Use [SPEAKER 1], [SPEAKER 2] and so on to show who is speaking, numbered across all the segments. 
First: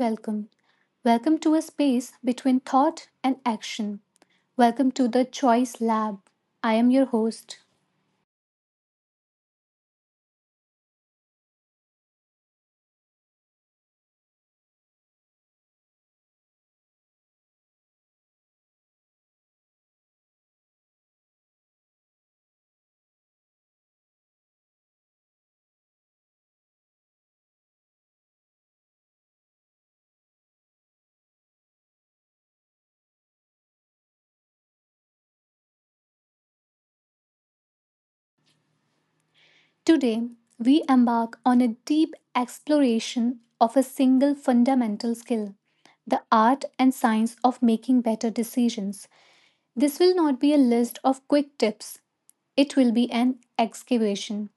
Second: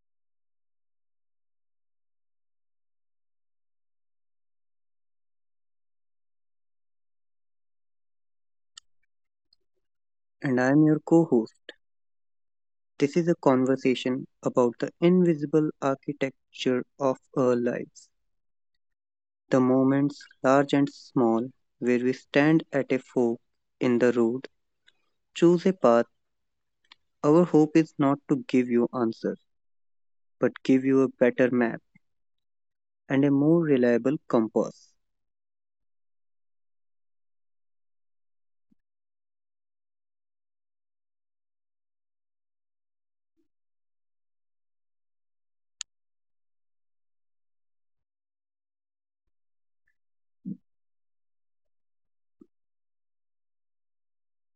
[SPEAKER 1] welcome. Welcome to a space between thought and action. Welcome to the Choice Lab. I am your host.
[SPEAKER 2] And I am your co host. This is a conversation about the invisible architecture of our lives, the moments, large and small, where we stand at a fork in the road, choose a path. Our hope is not to give you answers, but give you a better map and a more reliable compass.
[SPEAKER 1] Today, we embark on a deep exploration of a single fundamental skill, the art and science of making better decisions. This will not be a list of quick tips, it will be an excavation.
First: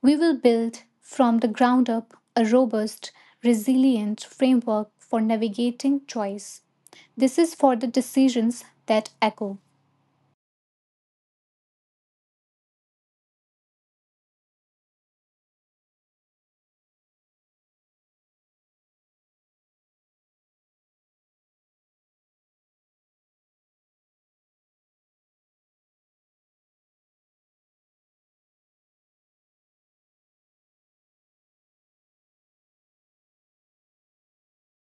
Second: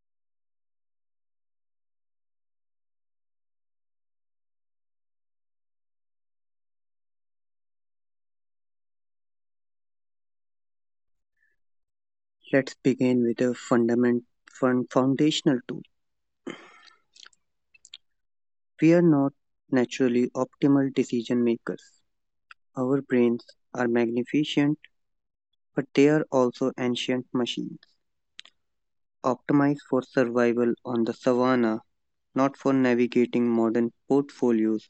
[SPEAKER 1] We will build from the ground up a robust, resilient framework for navigating choice. This is for the decisions that echo.
[SPEAKER 2] Let's begin with a foundational tool. We are not naturally optimal decision makers. Our brains are magnificent, but they are also ancient machines, optimized for survival on the savannah, not for navigating modern portfolios,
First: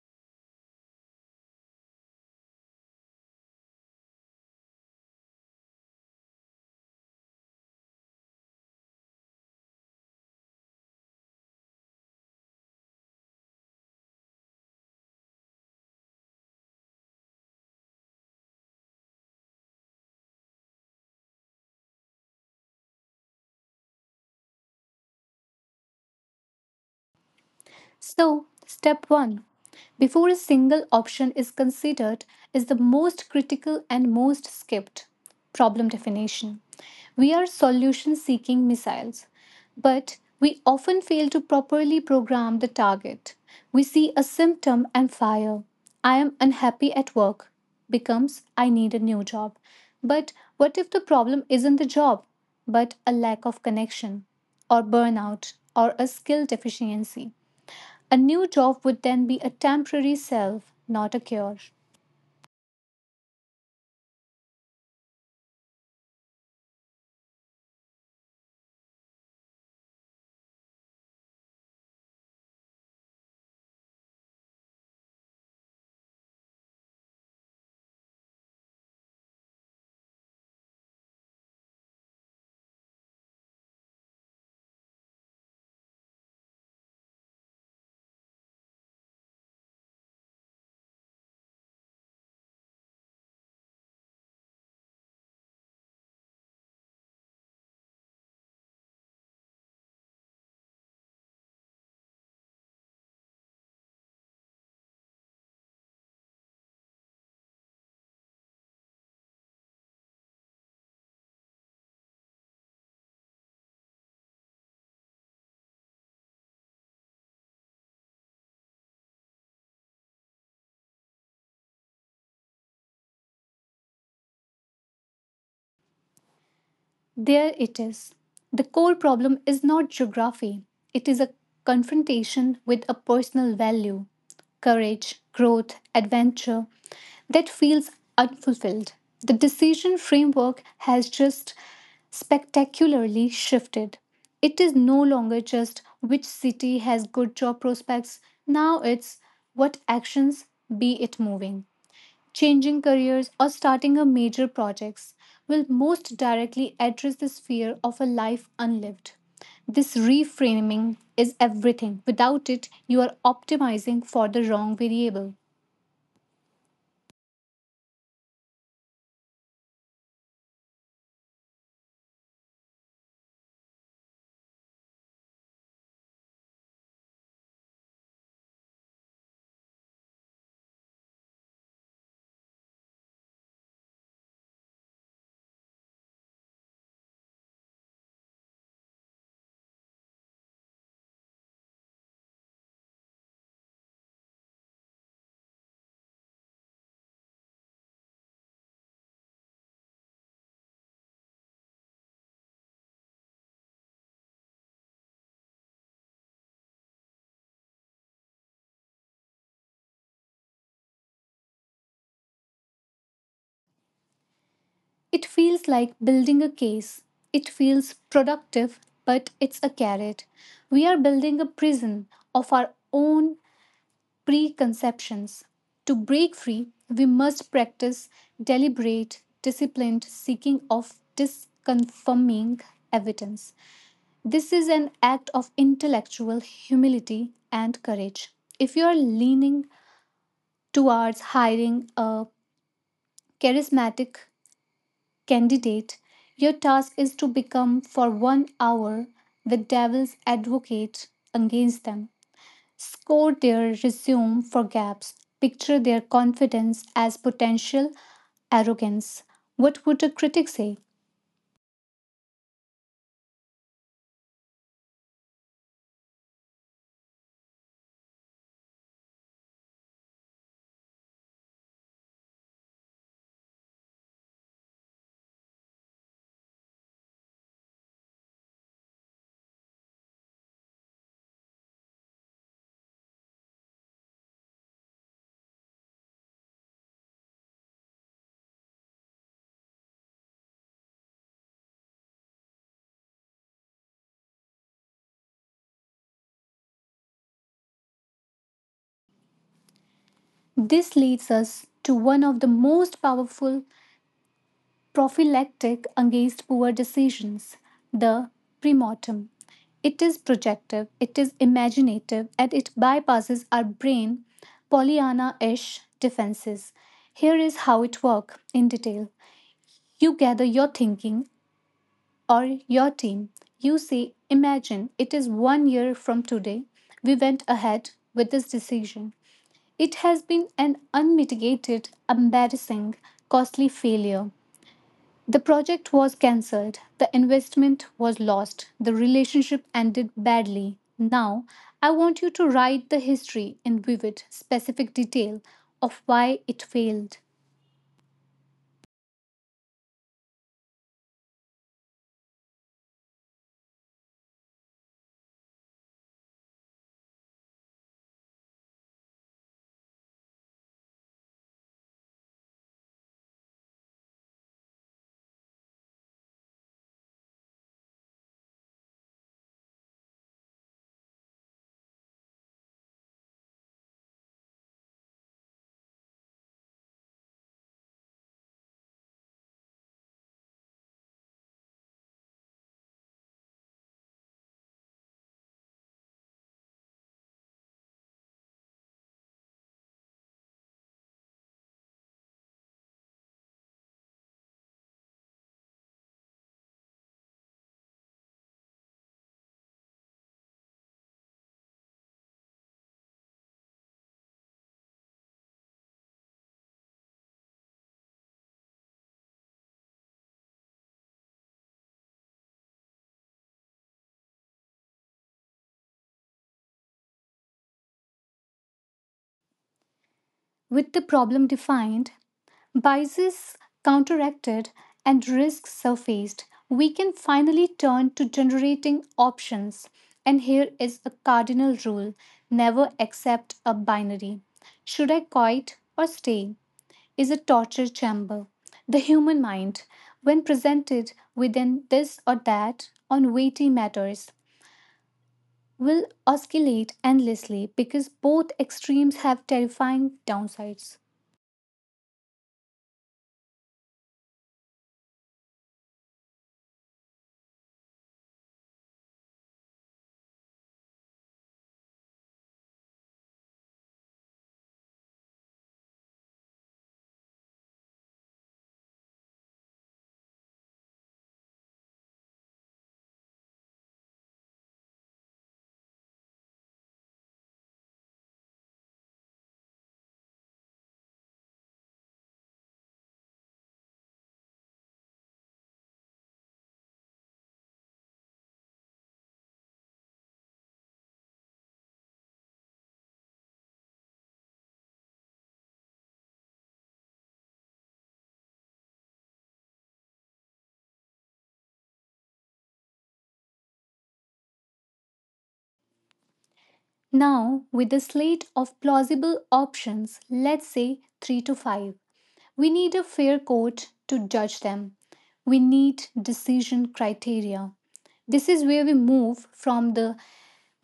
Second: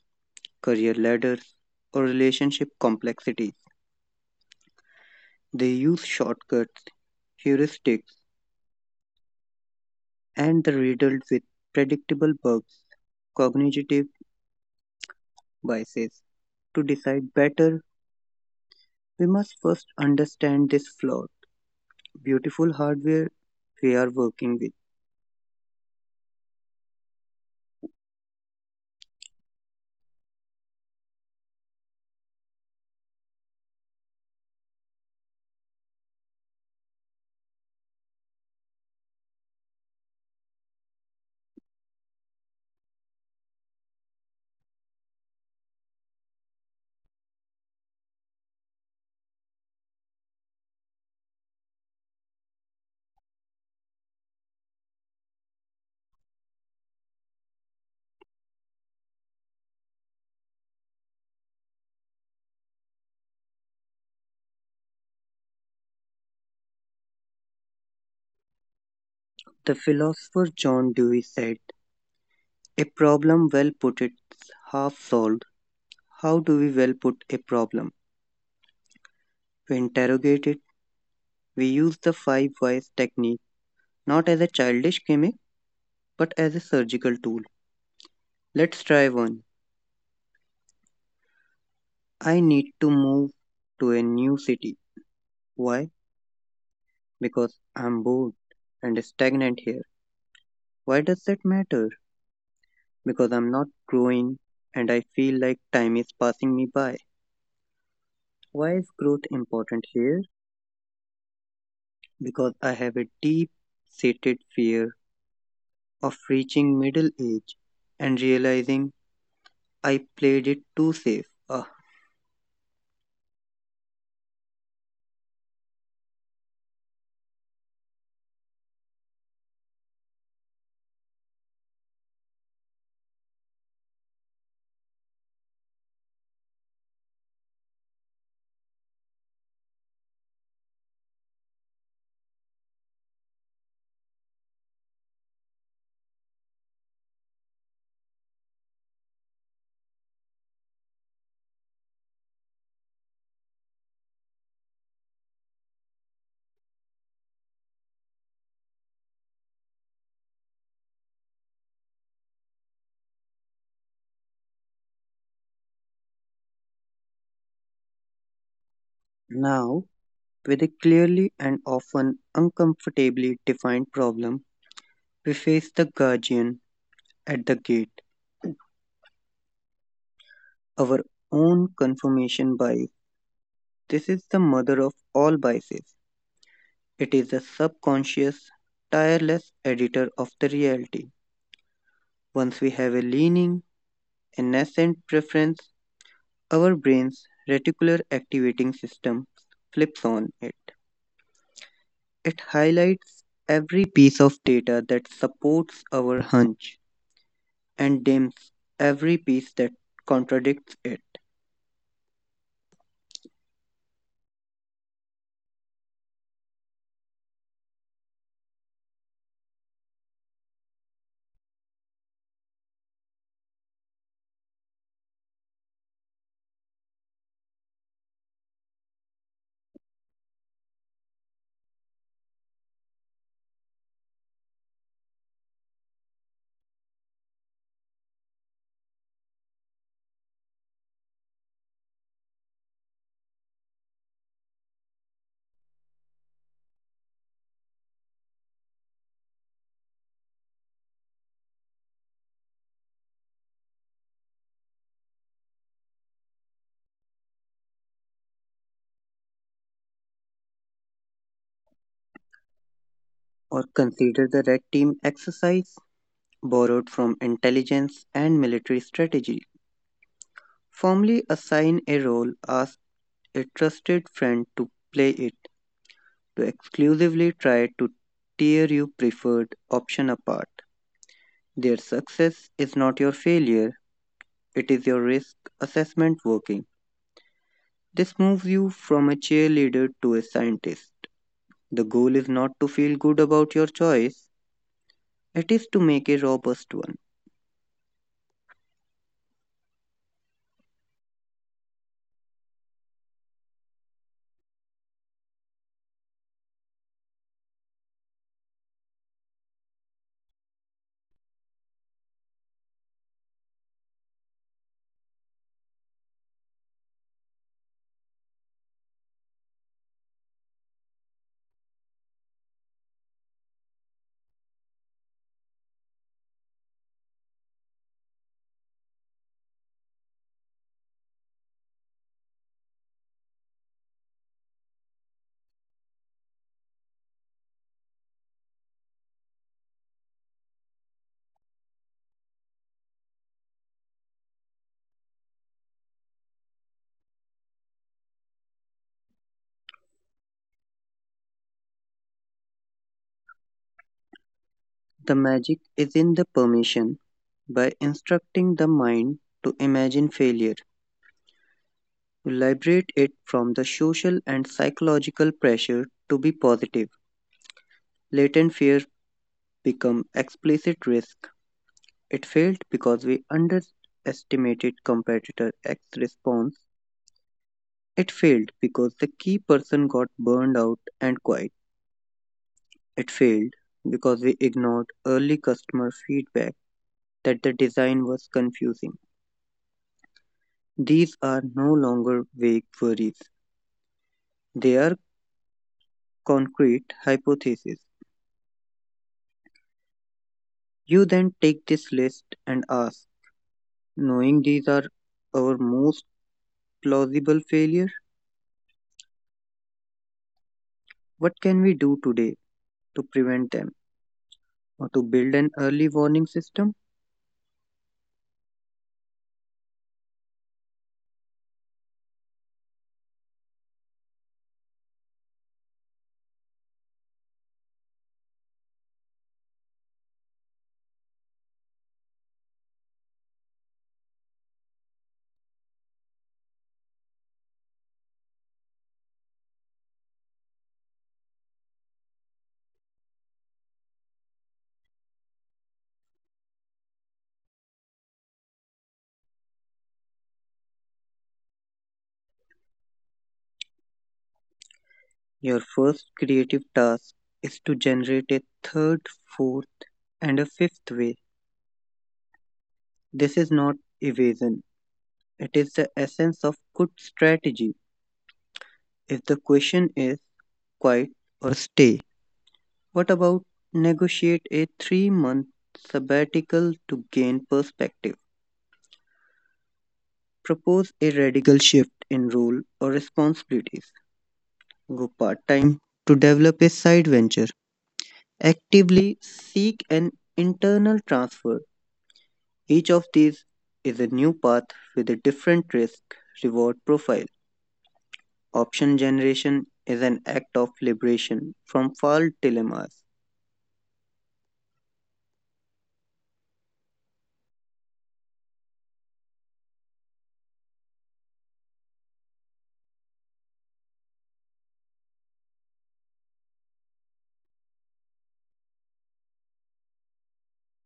[SPEAKER 2] career ladders, or relationship complexities. They use shortcuts, heuristics, and the riddled with predictable bugs, cognitive biases. To decide better, we must first understand this flawed, beautiful hardware we are working with.
[SPEAKER 1] So, step 1, before a single option is considered, is the most critical and most skipped: problem definition. We are solution seeking missiles, but we often fail to properly program the target. We see a symptom and fire. "I am unhappy at work" becomes "I need a new job." But what if the problem isn't the job, but a lack of connection, or burnout, or a skill deficiency? A new job would then be a temporary self, not a cure.
[SPEAKER 2] The philosopher John Dewey said, "A problem well put is half solved." How do we well put a problem? To interrogate it, we use the five whys technique not as a childish gimmick but as a surgical tool. Let's try one. I need to move to a new city. Why? Because I'm bored and stagnant here. Why does that matter? Because I'm not growing and I feel like time is passing me by. Why is growth important here? Because I have a deep seated fear of reaching middle age and realizing I played it too safe. Ugh.
[SPEAKER 1] There it is. The core problem is not geography, it is a confrontation with a personal value — courage, growth, adventure — that feels unfulfilled. The decision framework has just spectacularly shifted. It is no longer just which city has good job prospects, now it's what actions, be it moving, changing careers, or starting a major projects, will most directly address this fear of a life unlived. This reframing is everything. Without it, you are optimizing for the wrong variable.
[SPEAKER 2] Now, with a clearly and often uncomfortably defined problem, we face the guardian at the gate, our own confirmation bias. This is the mother of all biases. It is the subconscious, tireless editor of the reality. Once we have a leaning, a nascent preference, our brain's reticular activating system flips on it. It highlights every piece of data that supports our hunch and dims every piece that contradicts it.
[SPEAKER 1] It feels like building a case. It feels productive, but it's a carrot. We are building a prison of our own preconceptions. To break free, we must practice deliberate, disciplined seeking of disconfirming evidence. This is an act of intellectual humility and courage. If you are leaning towards hiring a charismatic candidate, your task is to become, for 1 hour, the devil's advocate against them. Score their resume for gaps, picture their confidence as potential arrogance. What would a critic say?
[SPEAKER 2] Or consider the Red Team exercise, borrowed from intelligence and military strategy. Formally assign a role, ask a trusted friend to play it, to exclusively try to tear your preferred option apart. Their success is not your failure, it is your risk assessment working. This moves you from a cheerleader to a scientist. The goal is not to feel good about your choice, it is to make a robust one.
[SPEAKER 1] This leads us to one of the most powerful prophylactic against poor decisions, the premortem. It is projective, it is imaginative, and it bypasses our brain Pollyanna ish defenses. Here is how it works in detail. You gather your thinking or your team. You say, "Imagine it is 1 year from today. We went ahead with this decision. It has been an unmitigated, embarrassing, costly failure. The project was cancelled, the investment was lost, the relationship ended badly. Now, I want you to write the history in vivid, specific detail of why it failed."
[SPEAKER 2] The magic is in the permission. By instructing the mind to imagine failure, you liberate it from the social and psychological pressure to be positive. Latent fear become explicit risk. It failed because we underestimated competitor X response. It failed because the key person got burned out and quiet. It failed because we ignored early customer feedback that the design was confusing. These are no longer vague worries, they are concrete hypotheses. You then take this list and ask, knowing these are our most plausible failures, what can we do today to prevent them or to build an early warning system?
[SPEAKER 1] With the problem defined, biases counteracted, and risks surfaced, we can finally turn to generating options. And here is a cardinal rule: never accept a binary. "Should I quit or stay?" is a torture chamber. The human mind, when presented within this or that on weighty matters, will oscillate endlessly because both extremes have terrifying downsides.
[SPEAKER 2] Your first creative task is to generate a third, fourth, and a fifth way. This is not evasion, it is the essence of good strategy. If the question is quiet or stay, what about negotiate a 3 month sabbatical to gain perspective? Propose a radical shift in role or responsibilities. Go part time to develop a side venture. Actively seek an internal transfer. Each of these is a new path with a different risk reward profile. Option generation is an act of liberation from false dilemmas.
[SPEAKER 1] Now, with a slate of plausible options, let's say 3 to 5, we need a fair court to judge them. We need decision criteria. This is where we move from the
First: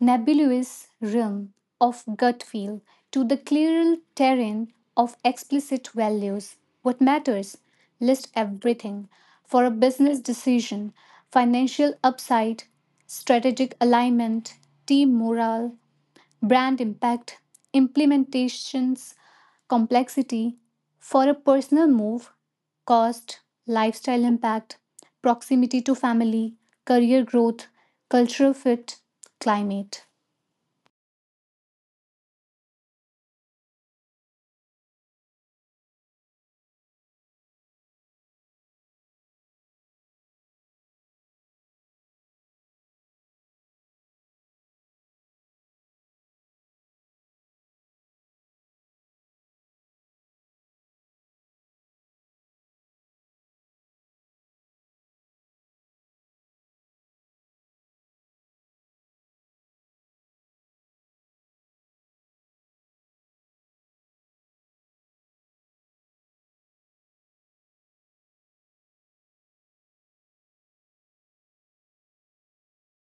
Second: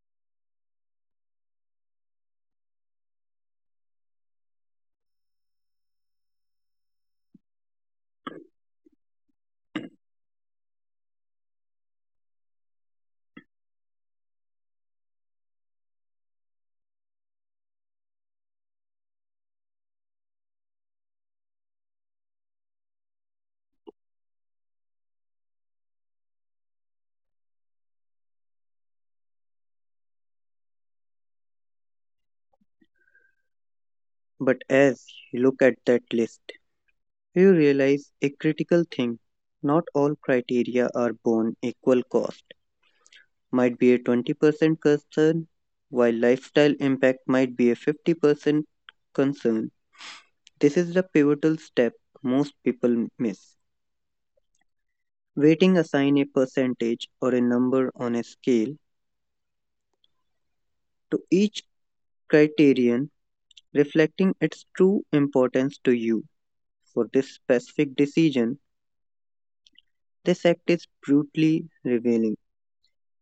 [SPEAKER 1] nebulous realm of gut feel to the clearer terrain of explicit values. What matters? List everything. For a business decision: financial upside, strategic alignment, team morale, brand impact, implementations, complexity. For a personal move: cost, lifestyle impact, proximity to family, career growth, cultural fit, climate.
[SPEAKER 2] But as you look at that list, you realize a critical thing. Not all criteria are born equal cost. Might be a 20% concern, while lifestyle impact might be a 50% concern. This is the pivotal step most people miss. Weighting assign a percentage or a number on a scale to each criterion reflecting its true importance to you for this specific decision, this act is brutally revealing.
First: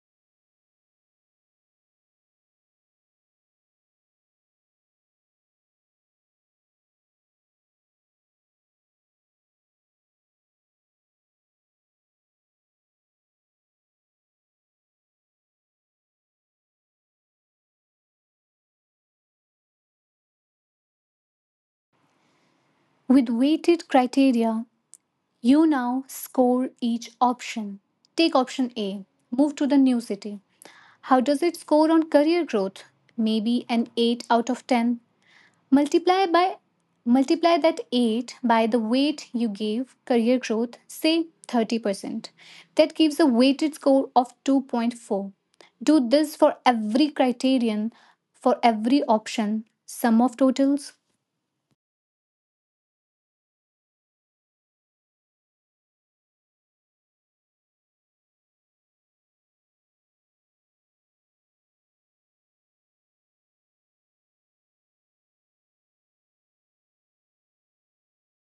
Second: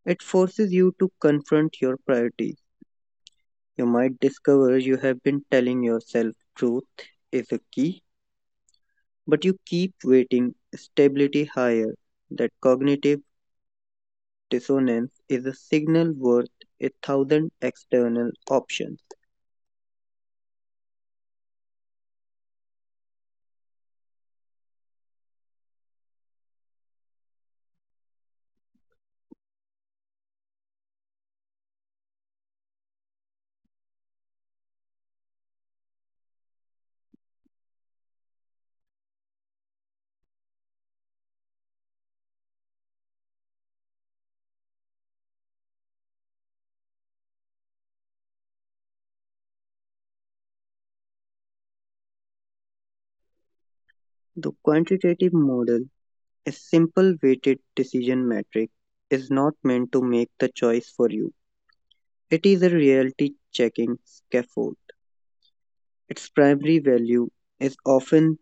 [SPEAKER 2] It forces you to confront your priorities. You might discover you have been telling yourself truth is a key, but you keep waiting stability higher. That cognitive dissonance is a signal worth a thousand external options.
[SPEAKER 1] With weighted criteria, you now score each option. Take option A, move to the new city. How does it score on career growth? Maybe an 8 out of 10. Multiply by multiply that 8 by the weight you gave career growth, say 30%. That gives a weighted score of 2.4. Do this for every criterion, for every option, sum of totals.
[SPEAKER 2] The quantitative model, a simple weighted decision metric, is not meant to make the choice for you. It is a reality checking scaffold. Its primary value is often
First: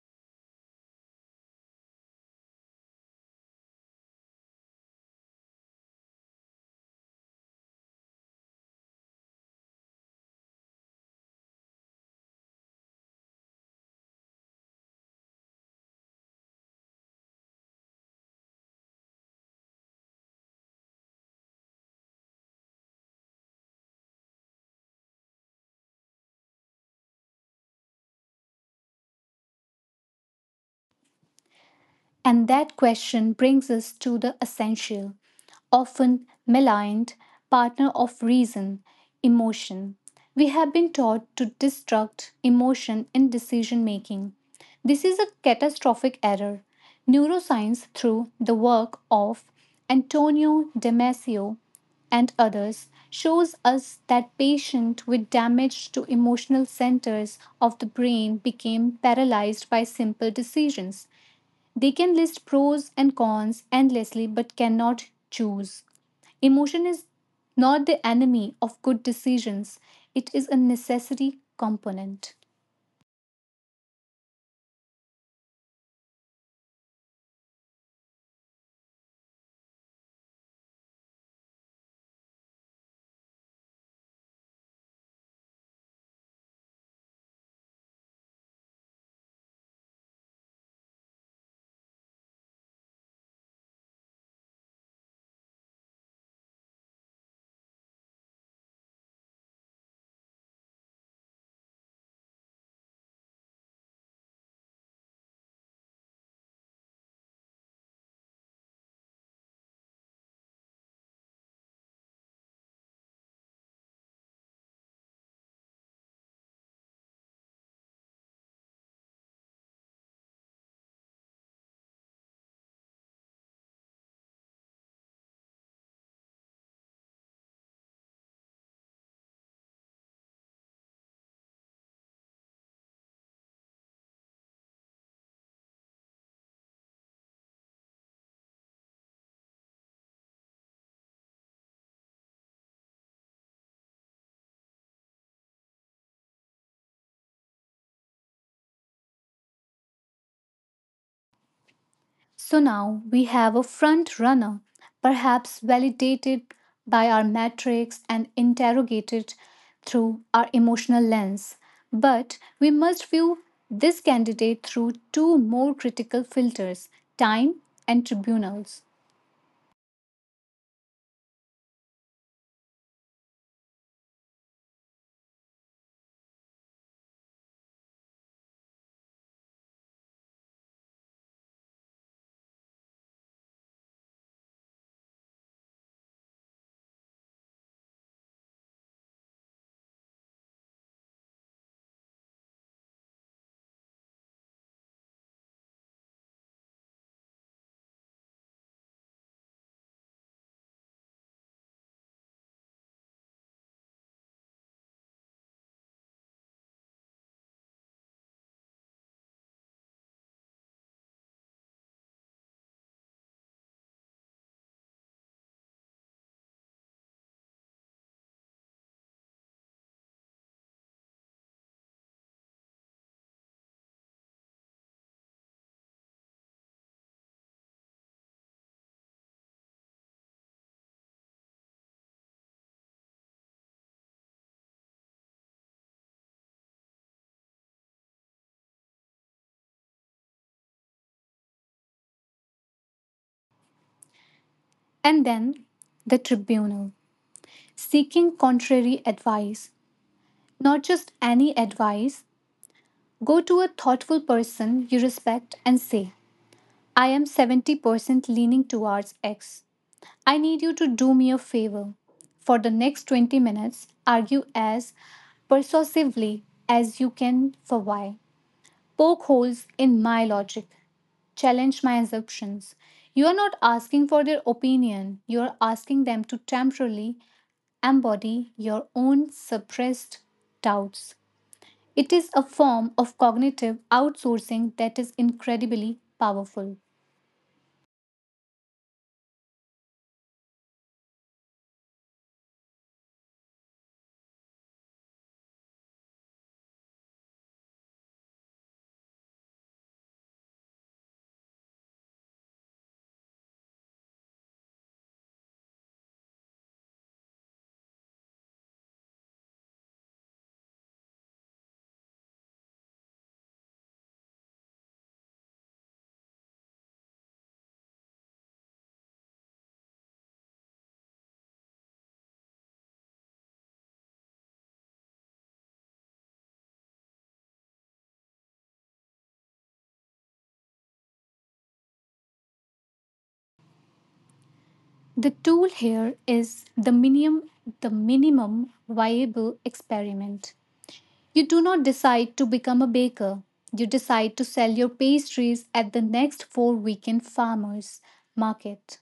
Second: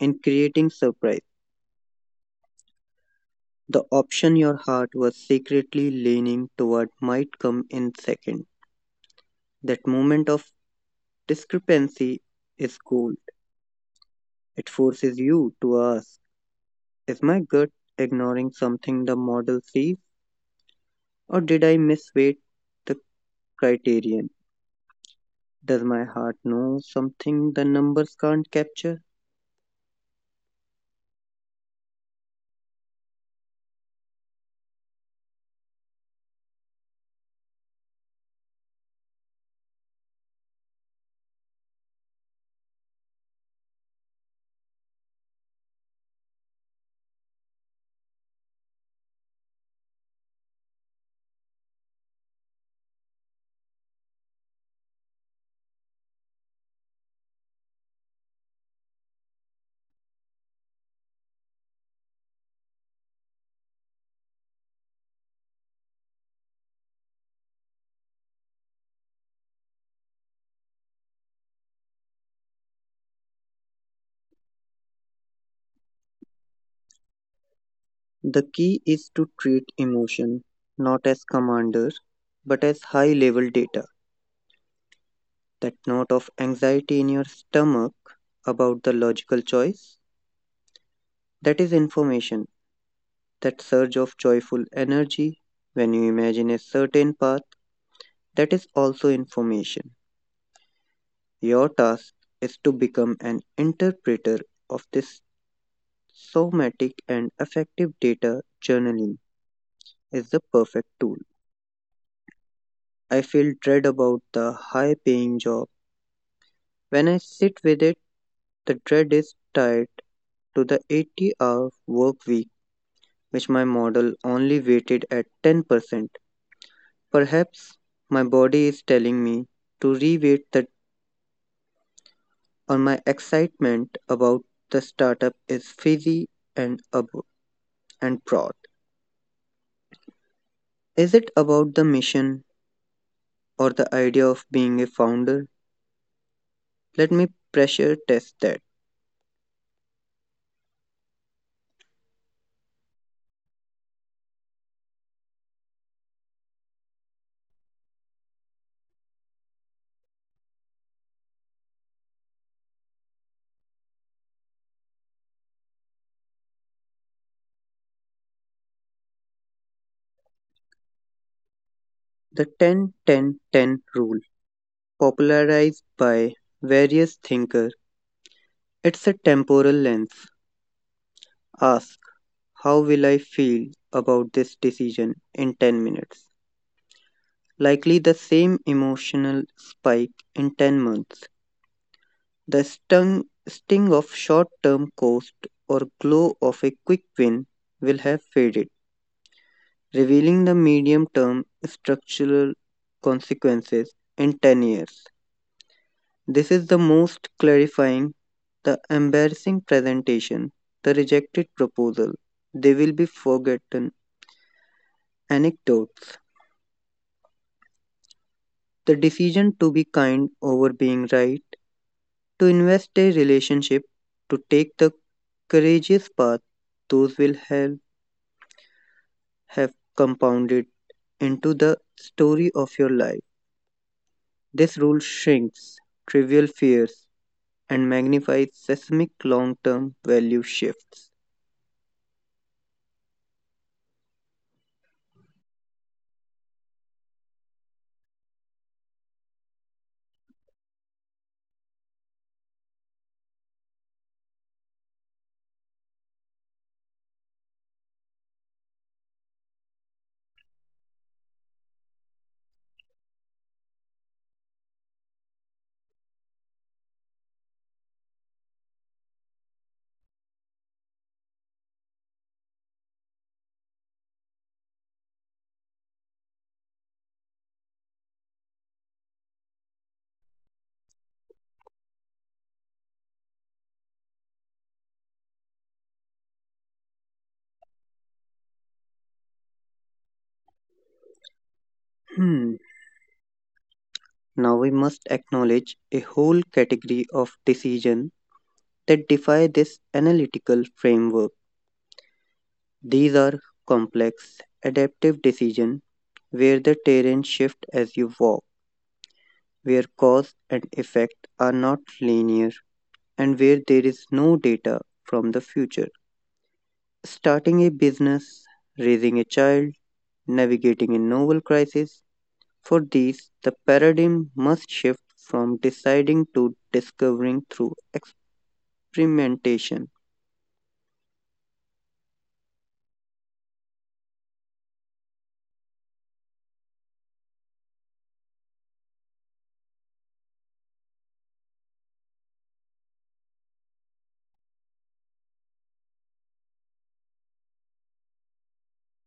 [SPEAKER 2] in creating surprise. The option your heart was secretly leaning toward might come in second. That moment of discrepancy is gold. It forces you to ask, is my gut ignoring something the model sees, or did I misweight the criterion? Does my heart know something the numbers can't capture?
[SPEAKER 1] And that question brings us to the essential, often maligned partner of reason, emotion. We have been taught to destruct emotion in decision making. This is a catastrophic error. Neuroscience, through the work of Antonio Damasio and others, shows us that patients with damage to emotional centers of the brain became paralyzed by simple decisions. They can list pros and cons endlessly but cannot choose. Emotion is not the enemy of good decisions, it is a necessary component.
[SPEAKER 2] The key is to treat emotion not as commanders but as high level data. That note of anxiety in your stomach about the logical choice, that is information. That surge of joyful energy when you imagine a certain path, that is also information. Your task is to become an interpreter of this somatic and affective data. Journaling is the perfect tool. I feel dread about the high paying job. When I sit with it, the dread is tied to the 80-hour work week, which my model only weighted at 10%. Perhaps my body is telling me to reweight that, or my excitement about the startup is fizzy and, ab- and broad. Is it about the mission or the idea of being a founder? Let me pressure test that.
[SPEAKER 1] So now we have a front runner, perhaps validated by our metrics and interrogated through our emotional lens. But we must view this candidate through two more critical filters: time and tribunals.
[SPEAKER 2] The 10 10 10 rule, popularized by various thinkers, it's a temporal lens. Ask, how will I feel about this decision in 10 minutes? Likely the same emotional spike in 10 months. The stung, sting of short term cost or glow of a quick win will have faded, revealing the medium term structural consequences in 10 years. This is the most clarifying, the embarrassing presentation, the rejected proposal. They will be forgotten anecdotes. The decision to be kind over being right, to invest a relationship, to take the courageous path, those will have compounded into the story of your life. This rule shrinks trivial fears and magnifies seismic long term value shifts.
[SPEAKER 1] And then the tribunal. Seeking contrary advice. Not just any advice. Go to a thoughtful person you respect and say, "I am 70% leaning towards X. I need you to do me a favor. For the next 20 minutes, argue as persuasively as you can for Y. Poke holes in my logic, challenge my assumptions." You are not asking for their opinion, you are asking them to temporarily embody your own suppressed doubts. It is a form of cognitive outsourcing that is incredibly powerful.
[SPEAKER 2] Hmm. Now we must acknowledge a whole category of decision that defy this analytical framework. These are complex, adaptive decisions where the terrain shifts as you walk, where cause and effect are not linear, and where there is no data from the future. Starting a business, raising a child, navigating a novel crisis, for these, the paradigm must shift from deciding to discovering through experimentation.
[SPEAKER 1] The tool here is the minimum viable experiment. You do not decide to become a baker. You decide to sell your pastries at the next four weekend farmers market.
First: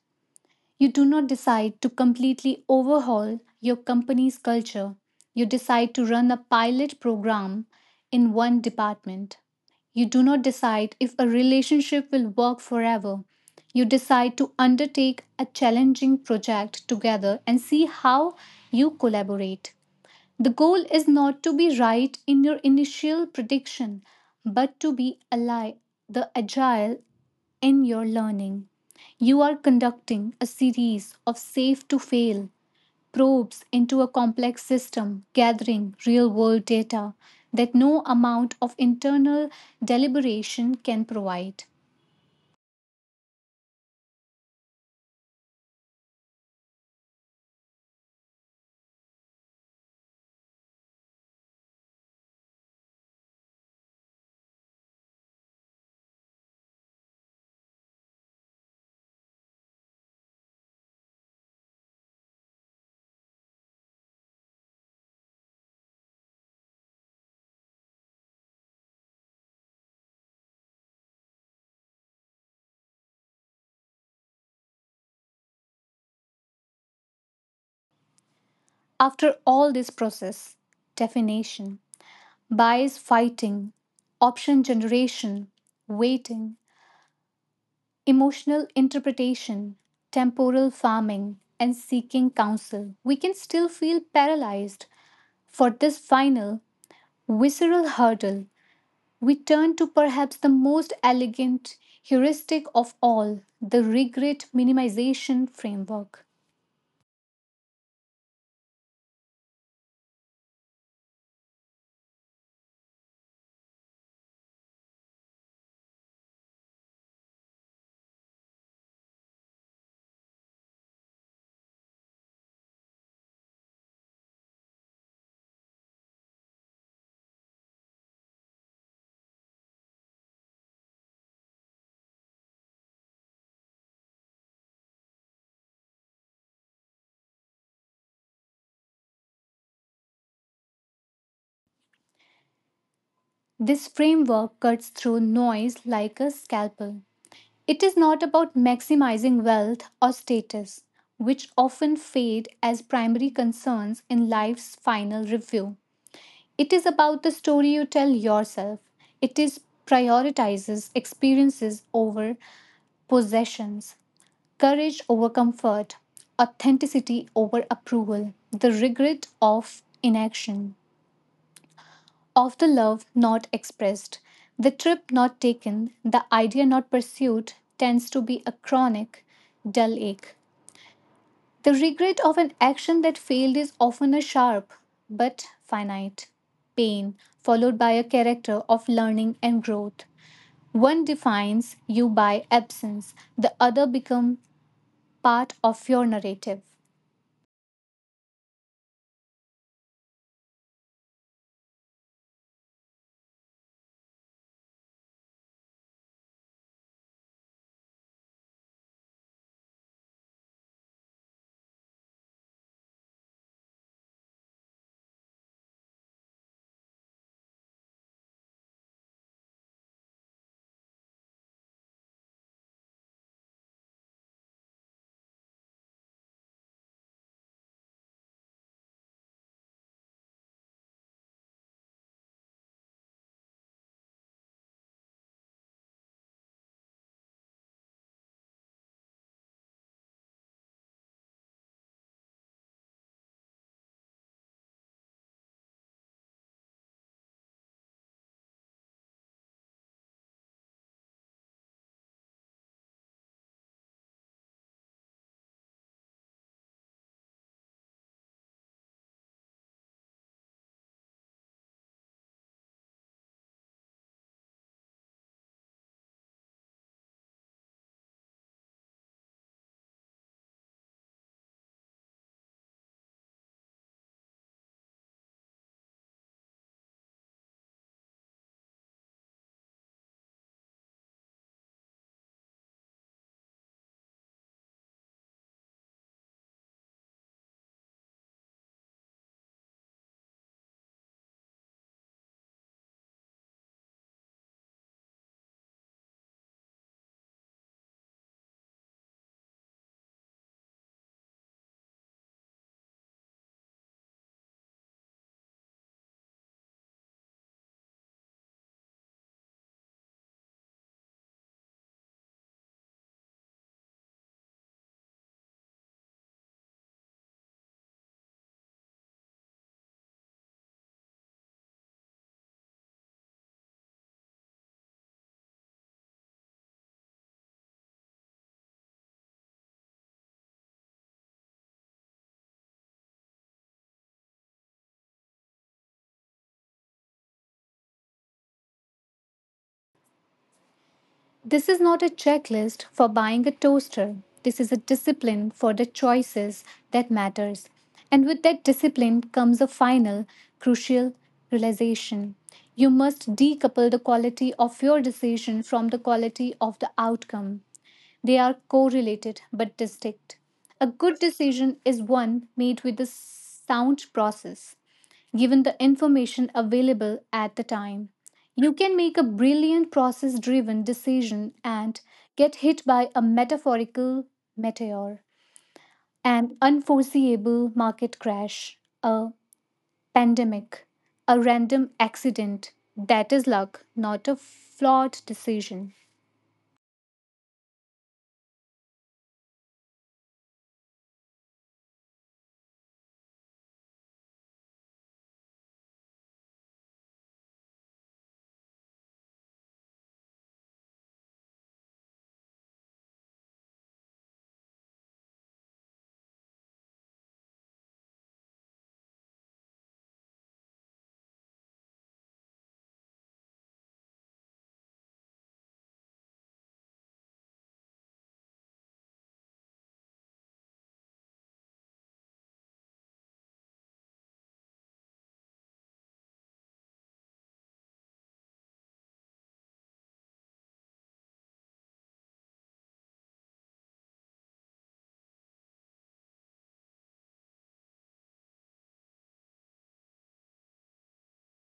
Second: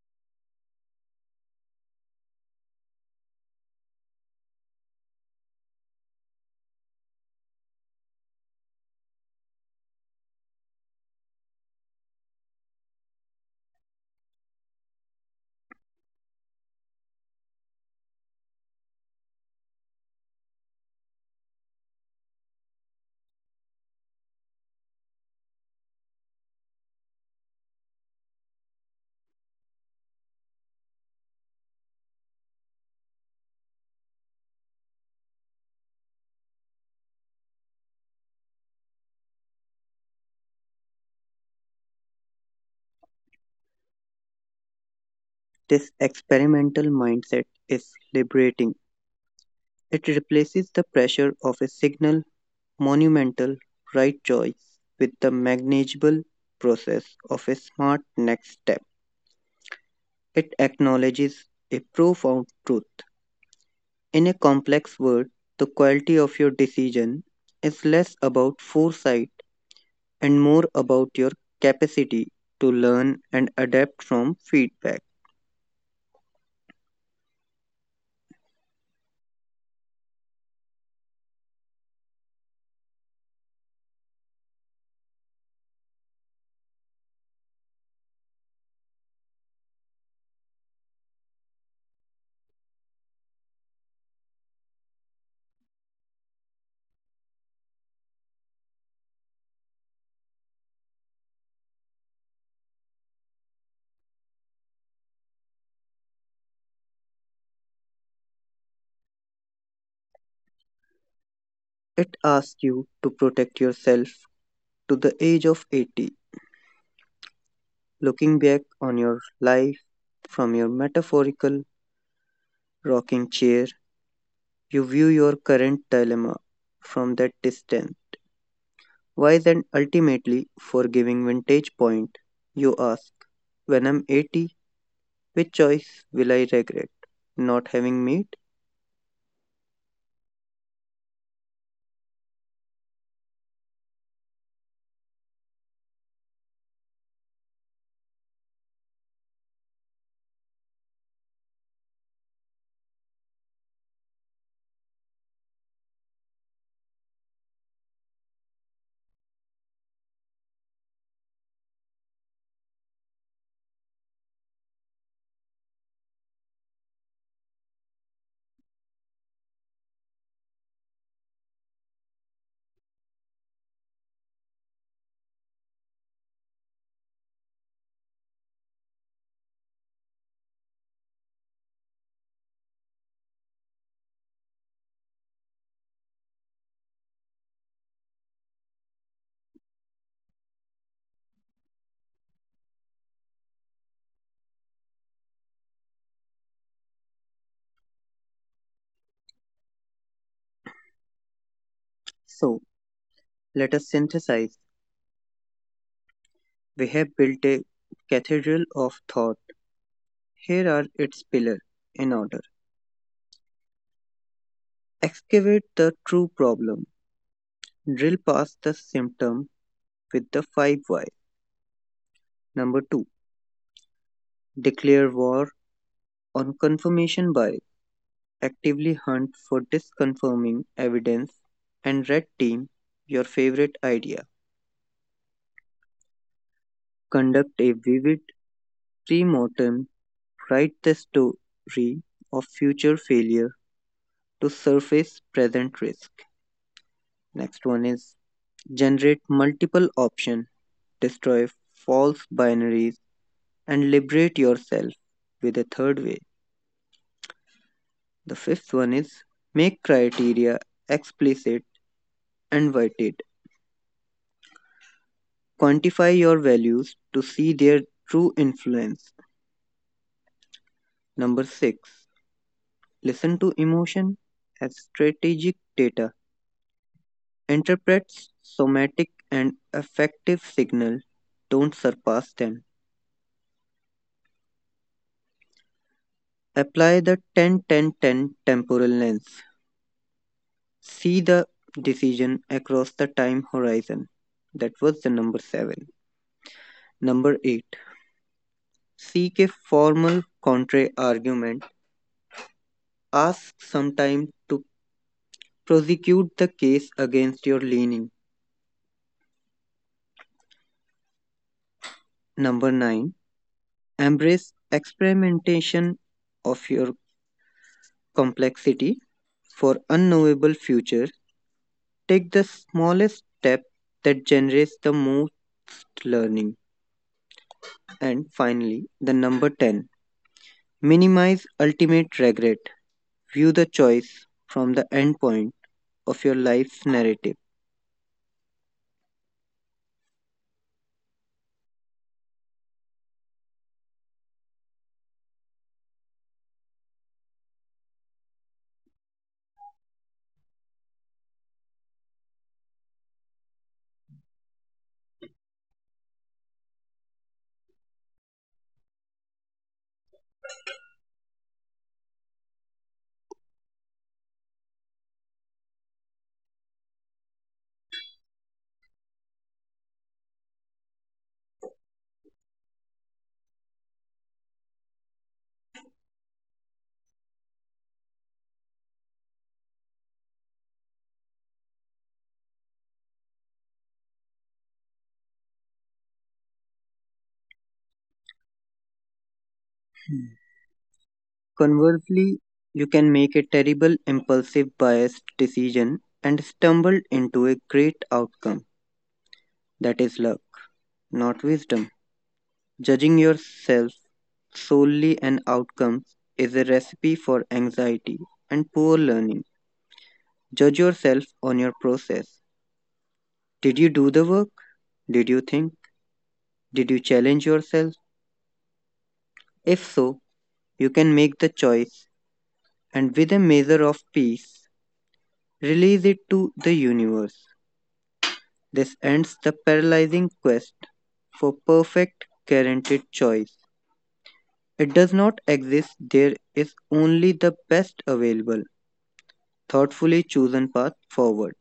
[SPEAKER 1] You do not decide to completely overhaul your company's culture. You decide to run a pilot program in one department. You do not decide if a relationship will work forever. You decide to undertake a challenging project together and see how you collaborate. The goal is not to be right in your initial prediction, but to be ally, the agile in your learning. You are conducting a series of safe to fail probes into a complex system, gathering real world data that no amount of internal deliberation can provide.
[SPEAKER 2] This experimental mindset is liberating. It replaces the pressure of a signal monumental, right choice with the manageable process of a smart next step. It acknowledges a profound truth. In a complex world, the quality of your decision is less about foresight and more about your capacity to learn and adapt from feedback.
[SPEAKER 1] After all this process — definition, bias fighting, option generation, waiting, emotional interpretation, temporal farming, and seeking counsel — we can still feel paralyzed. For this final, visceral hurdle, we turn to perhaps the most elegant heuristic of all, the regret minimization framework.
[SPEAKER 2] It asks you to protect yourself to the age of 80, looking back on your life from your metaphorical rocking chair. You view your current dilemma from that distance. Wise and ultimately forgiving vintage point, you ask, when I'm 80, which choice will I regret not having made?
[SPEAKER 1] This framework cuts through noise like a scalpel. It is not about maximizing wealth or status, which often fade as primary concerns in life's final review. It is about the story you tell yourself. It is prioritizes experiences over possessions, courage over comfort, authenticity over approval. The regret of inaction, of the love not expressed, the trip not taken, the idea not pursued, tends to be a chronic dull ache. The regret of an action that failed is often a sharp but finite pain, followed by a character of learning and growth. One defines you by absence, the other becomes part of your narrative.
[SPEAKER 2] So, let us synthesize. We have built a cathedral of thought. Here are its pillars in order. Excavate the true problem. Drill past the symptom with the five why. Number two, declare war on confirmation bias. Actively hunt for disconfirming evidence and red team your favorite idea. Conduct a vivid pre-mortem, write the story of future failure to surface present risk. Next one is generate multiple options. Destroy false binaries and liberate yourself with a third way. The fifth one is make criteria explicit and weighted. Quantify your values to see their true influence. Number six, listen to emotion as strategic data. Interprets somatic and affective signal. Don't surpass them. Apply the 10 10 10 temporal lens. See the decision across the time horizon. That was the number seven. Number eight, seek a formal contra argument. Ask some time to prosecute the case against your leaning. Number nine, embrace experimentation of your complexity for unknowable futures. Take the smallest step that generates the most learning. And finally, the number 10, minimize ultimate regret. View the choice from the endpoint of your life's narrative.
[SPEAKER 1] This is not a checklist for buying a toaster. This is a discipline for the choices that matters. And with that discipline comes a final, crucial realization. You must decouple the quality of your decision from the quality of the outcome. They are correlated but distinct. A good decision is one made with a sound process given the information available at the time. You can make a brilliant process driven decision and get hit by a metaphorical meteor, an unforeseeable market crash, a pandemic, a random accident. That is luck, not a flawed decision.
[SPEAKER 2] Hmm. Conversely, you can make a terrible impulsive biased decision and stumble into a great outcome. That is luck, not wisdom. Judging yourself solely on outcomes is a recipe for anxiety and poor learning. Judge yourself on your process. Did you do the work? Did you think? Did you challenge yourself? If so, you can make the choice and with a measure of peace, release it to the universe. This ends the paralyzing quest for perfect, guaranteed choice. It does not exist, there is only the best available, thoughtfully chosen path forward.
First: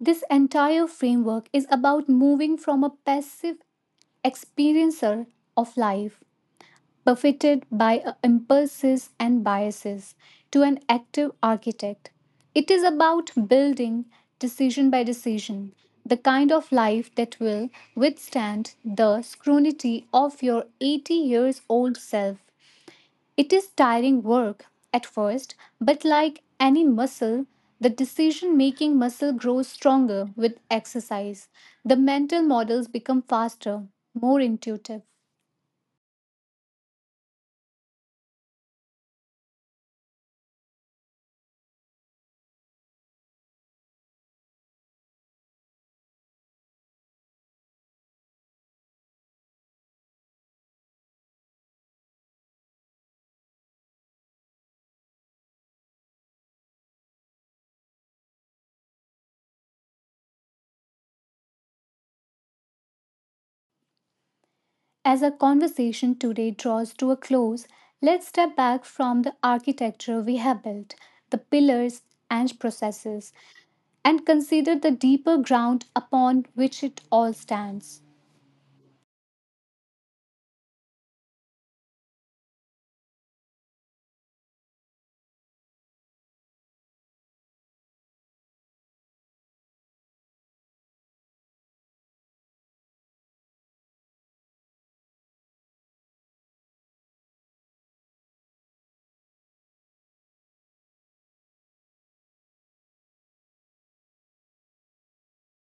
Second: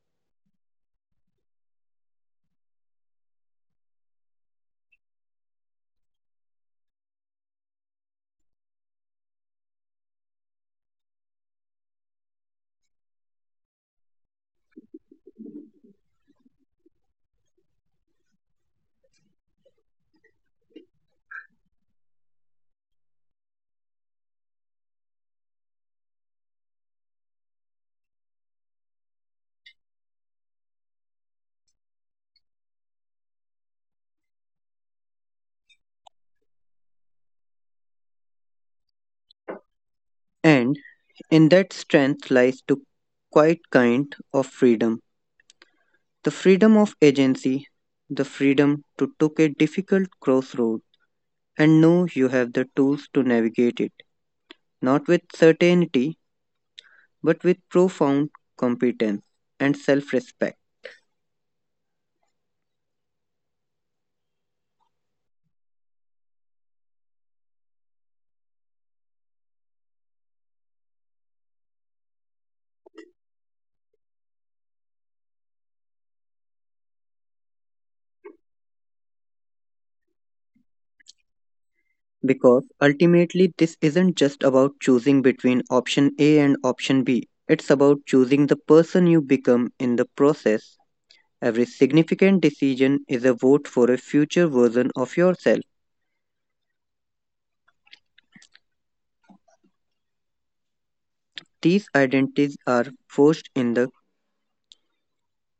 [SPEAKER 1] This entire framework is about moving from a passive experiencer of life buffeted by impulses and biases, to an active architect. It is about building, decision by decision, the kind of life that will withstand the scrutiny of your 80 years old self. It is tiring work at first, but like any muscle, the decision making muscle grows stronger with exercise. The mental models become faster, more intuitive.
[SPEAKER 2] And in that strength lies to quite kind of freedom. The freedom of agency, the freedom to take a difficult crossroad and know you have the tools to navigate it, not with certainty, but with profound competence and self-respect.
[SPEAKER 1] As our conversation today draws to a close, let's step back from the architecture we have built, the pillars and processes, and consider the deeper ground upon which it all stands.
[SPEAKER 2] Because ultimately, this isn't just about choosing between option A and option B. It's about choosing the person you become in the process. Every significant decision is a vote for a future version of yourself. These identities are forged in the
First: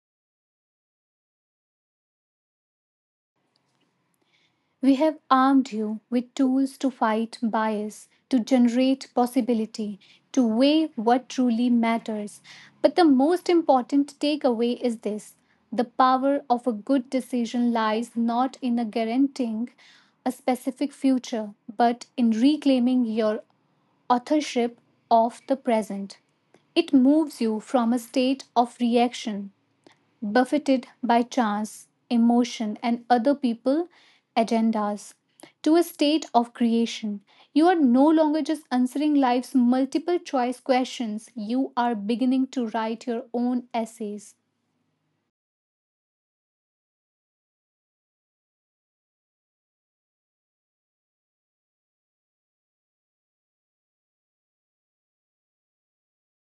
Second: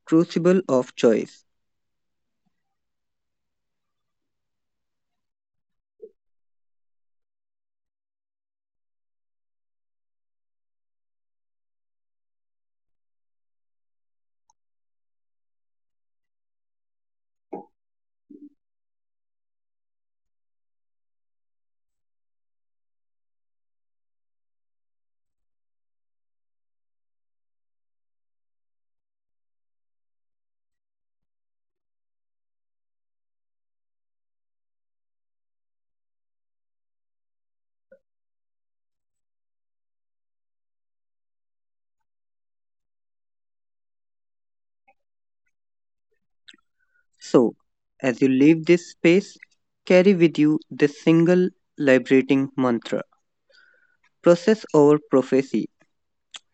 [SPEAKER 2] crucible of choice.
[SPEAKER 1] We have armed you with tools to fight bias, to generate possibility, to weigh what truly matters. But the most important takeaway is this: the power of a good decision lies not in a guaranteeing a specific future, but in reclaiming your authorship of the present. It moves you from a state of reaction, buffeted by chance, emotion, and other people' agendas, to a state of creation. You are no longer just answering life's multiple choice questions, you are beginning to write your own essays.
[SPEAKER 2] So, as you leave this space, carry with you this single liberating mantra process over prophecy.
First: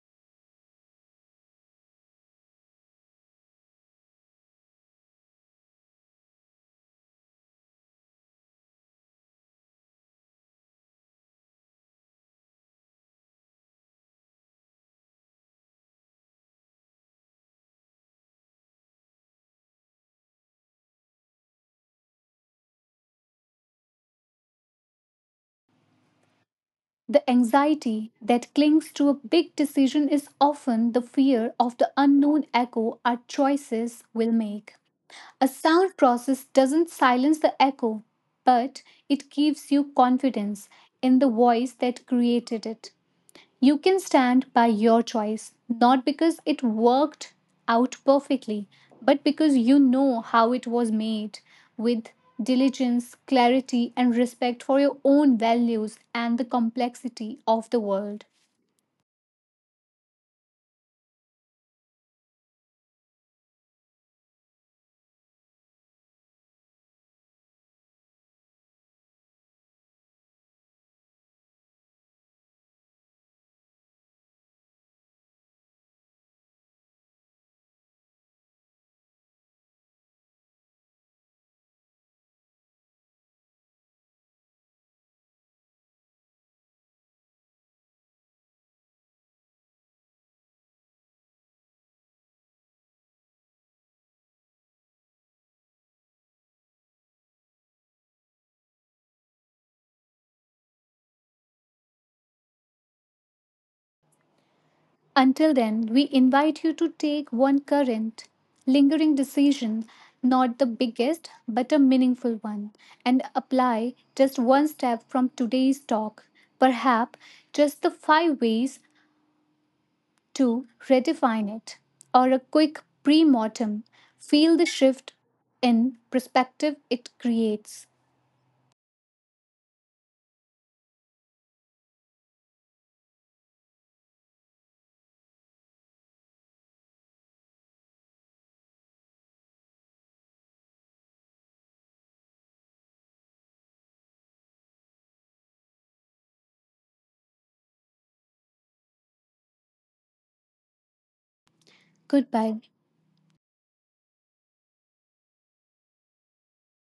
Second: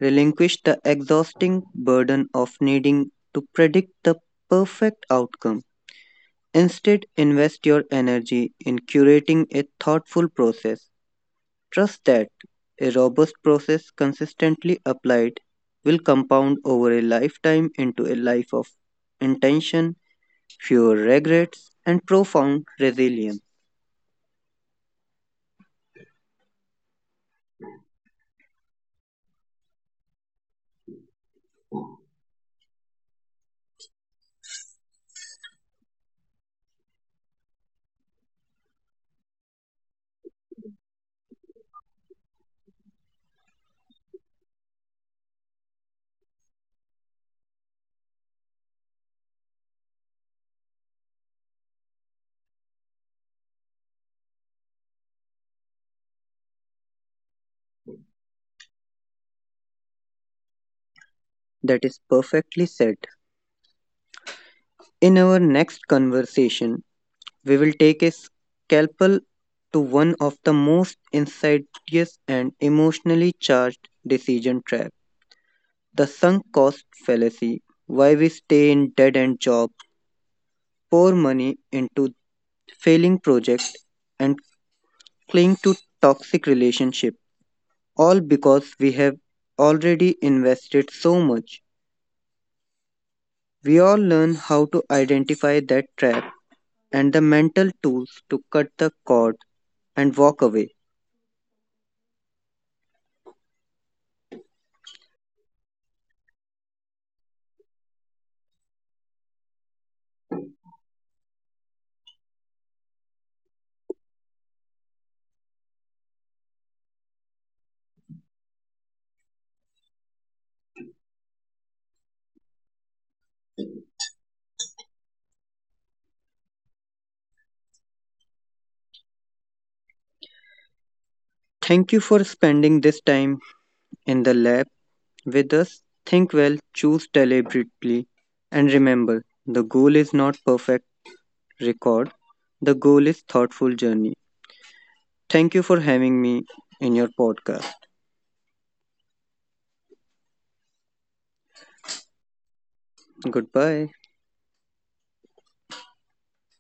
[SPEAKER 2] Relinquish the exhausting burden of needing to predict the perfect outcome. Instead, invest your energy in curating a thoughtful process. Trust that a robust process consistently applied will compound over a lifetime into a life of intention, fewer regrets, and profound resilience.
[SPEAKER 1] The anxiety that clings to a big decision is often the fear of the unknown echo our choices will make. A sound process doesn't silence the echo, but it gives you confidence in the voice that created it. You can stand by your choice, not because it worked out perfectly, but because you know how it was made, with diligence, clarity, and respect for your own values and the complexity of the world.
[SPEAKER 2] That is perfectly said. In our next conversation, we will take a scalpel to one of the most insidious and emotionally charged decision trap the sunk cost fallacy. Why we stay in dead end jobs, pour money into failing projects, and cling to toxic relationships, all because we have already invested so much. We all learn how to identify that trap and the mental tools to cut the cord and walk away.
[SPEAKER 1] Until then, we invite you to take one current, lingering decision, not the biggest, but a meaningful one, and apply just one step from today's talk, perhaps just the five ways to redefine it, or a quick pre mortem. Feel the shift in perspective it creates.
[SPEAKER 2] Thank you for spending this time in the lab with us. Think well, choose deliberately, and remember the goal is not perfect record, the goal is thoughtful journey. Thank you for having me in your podcast.
[SPEAKER 1] Goodbye.
[SPEAKER 2] Goodbye.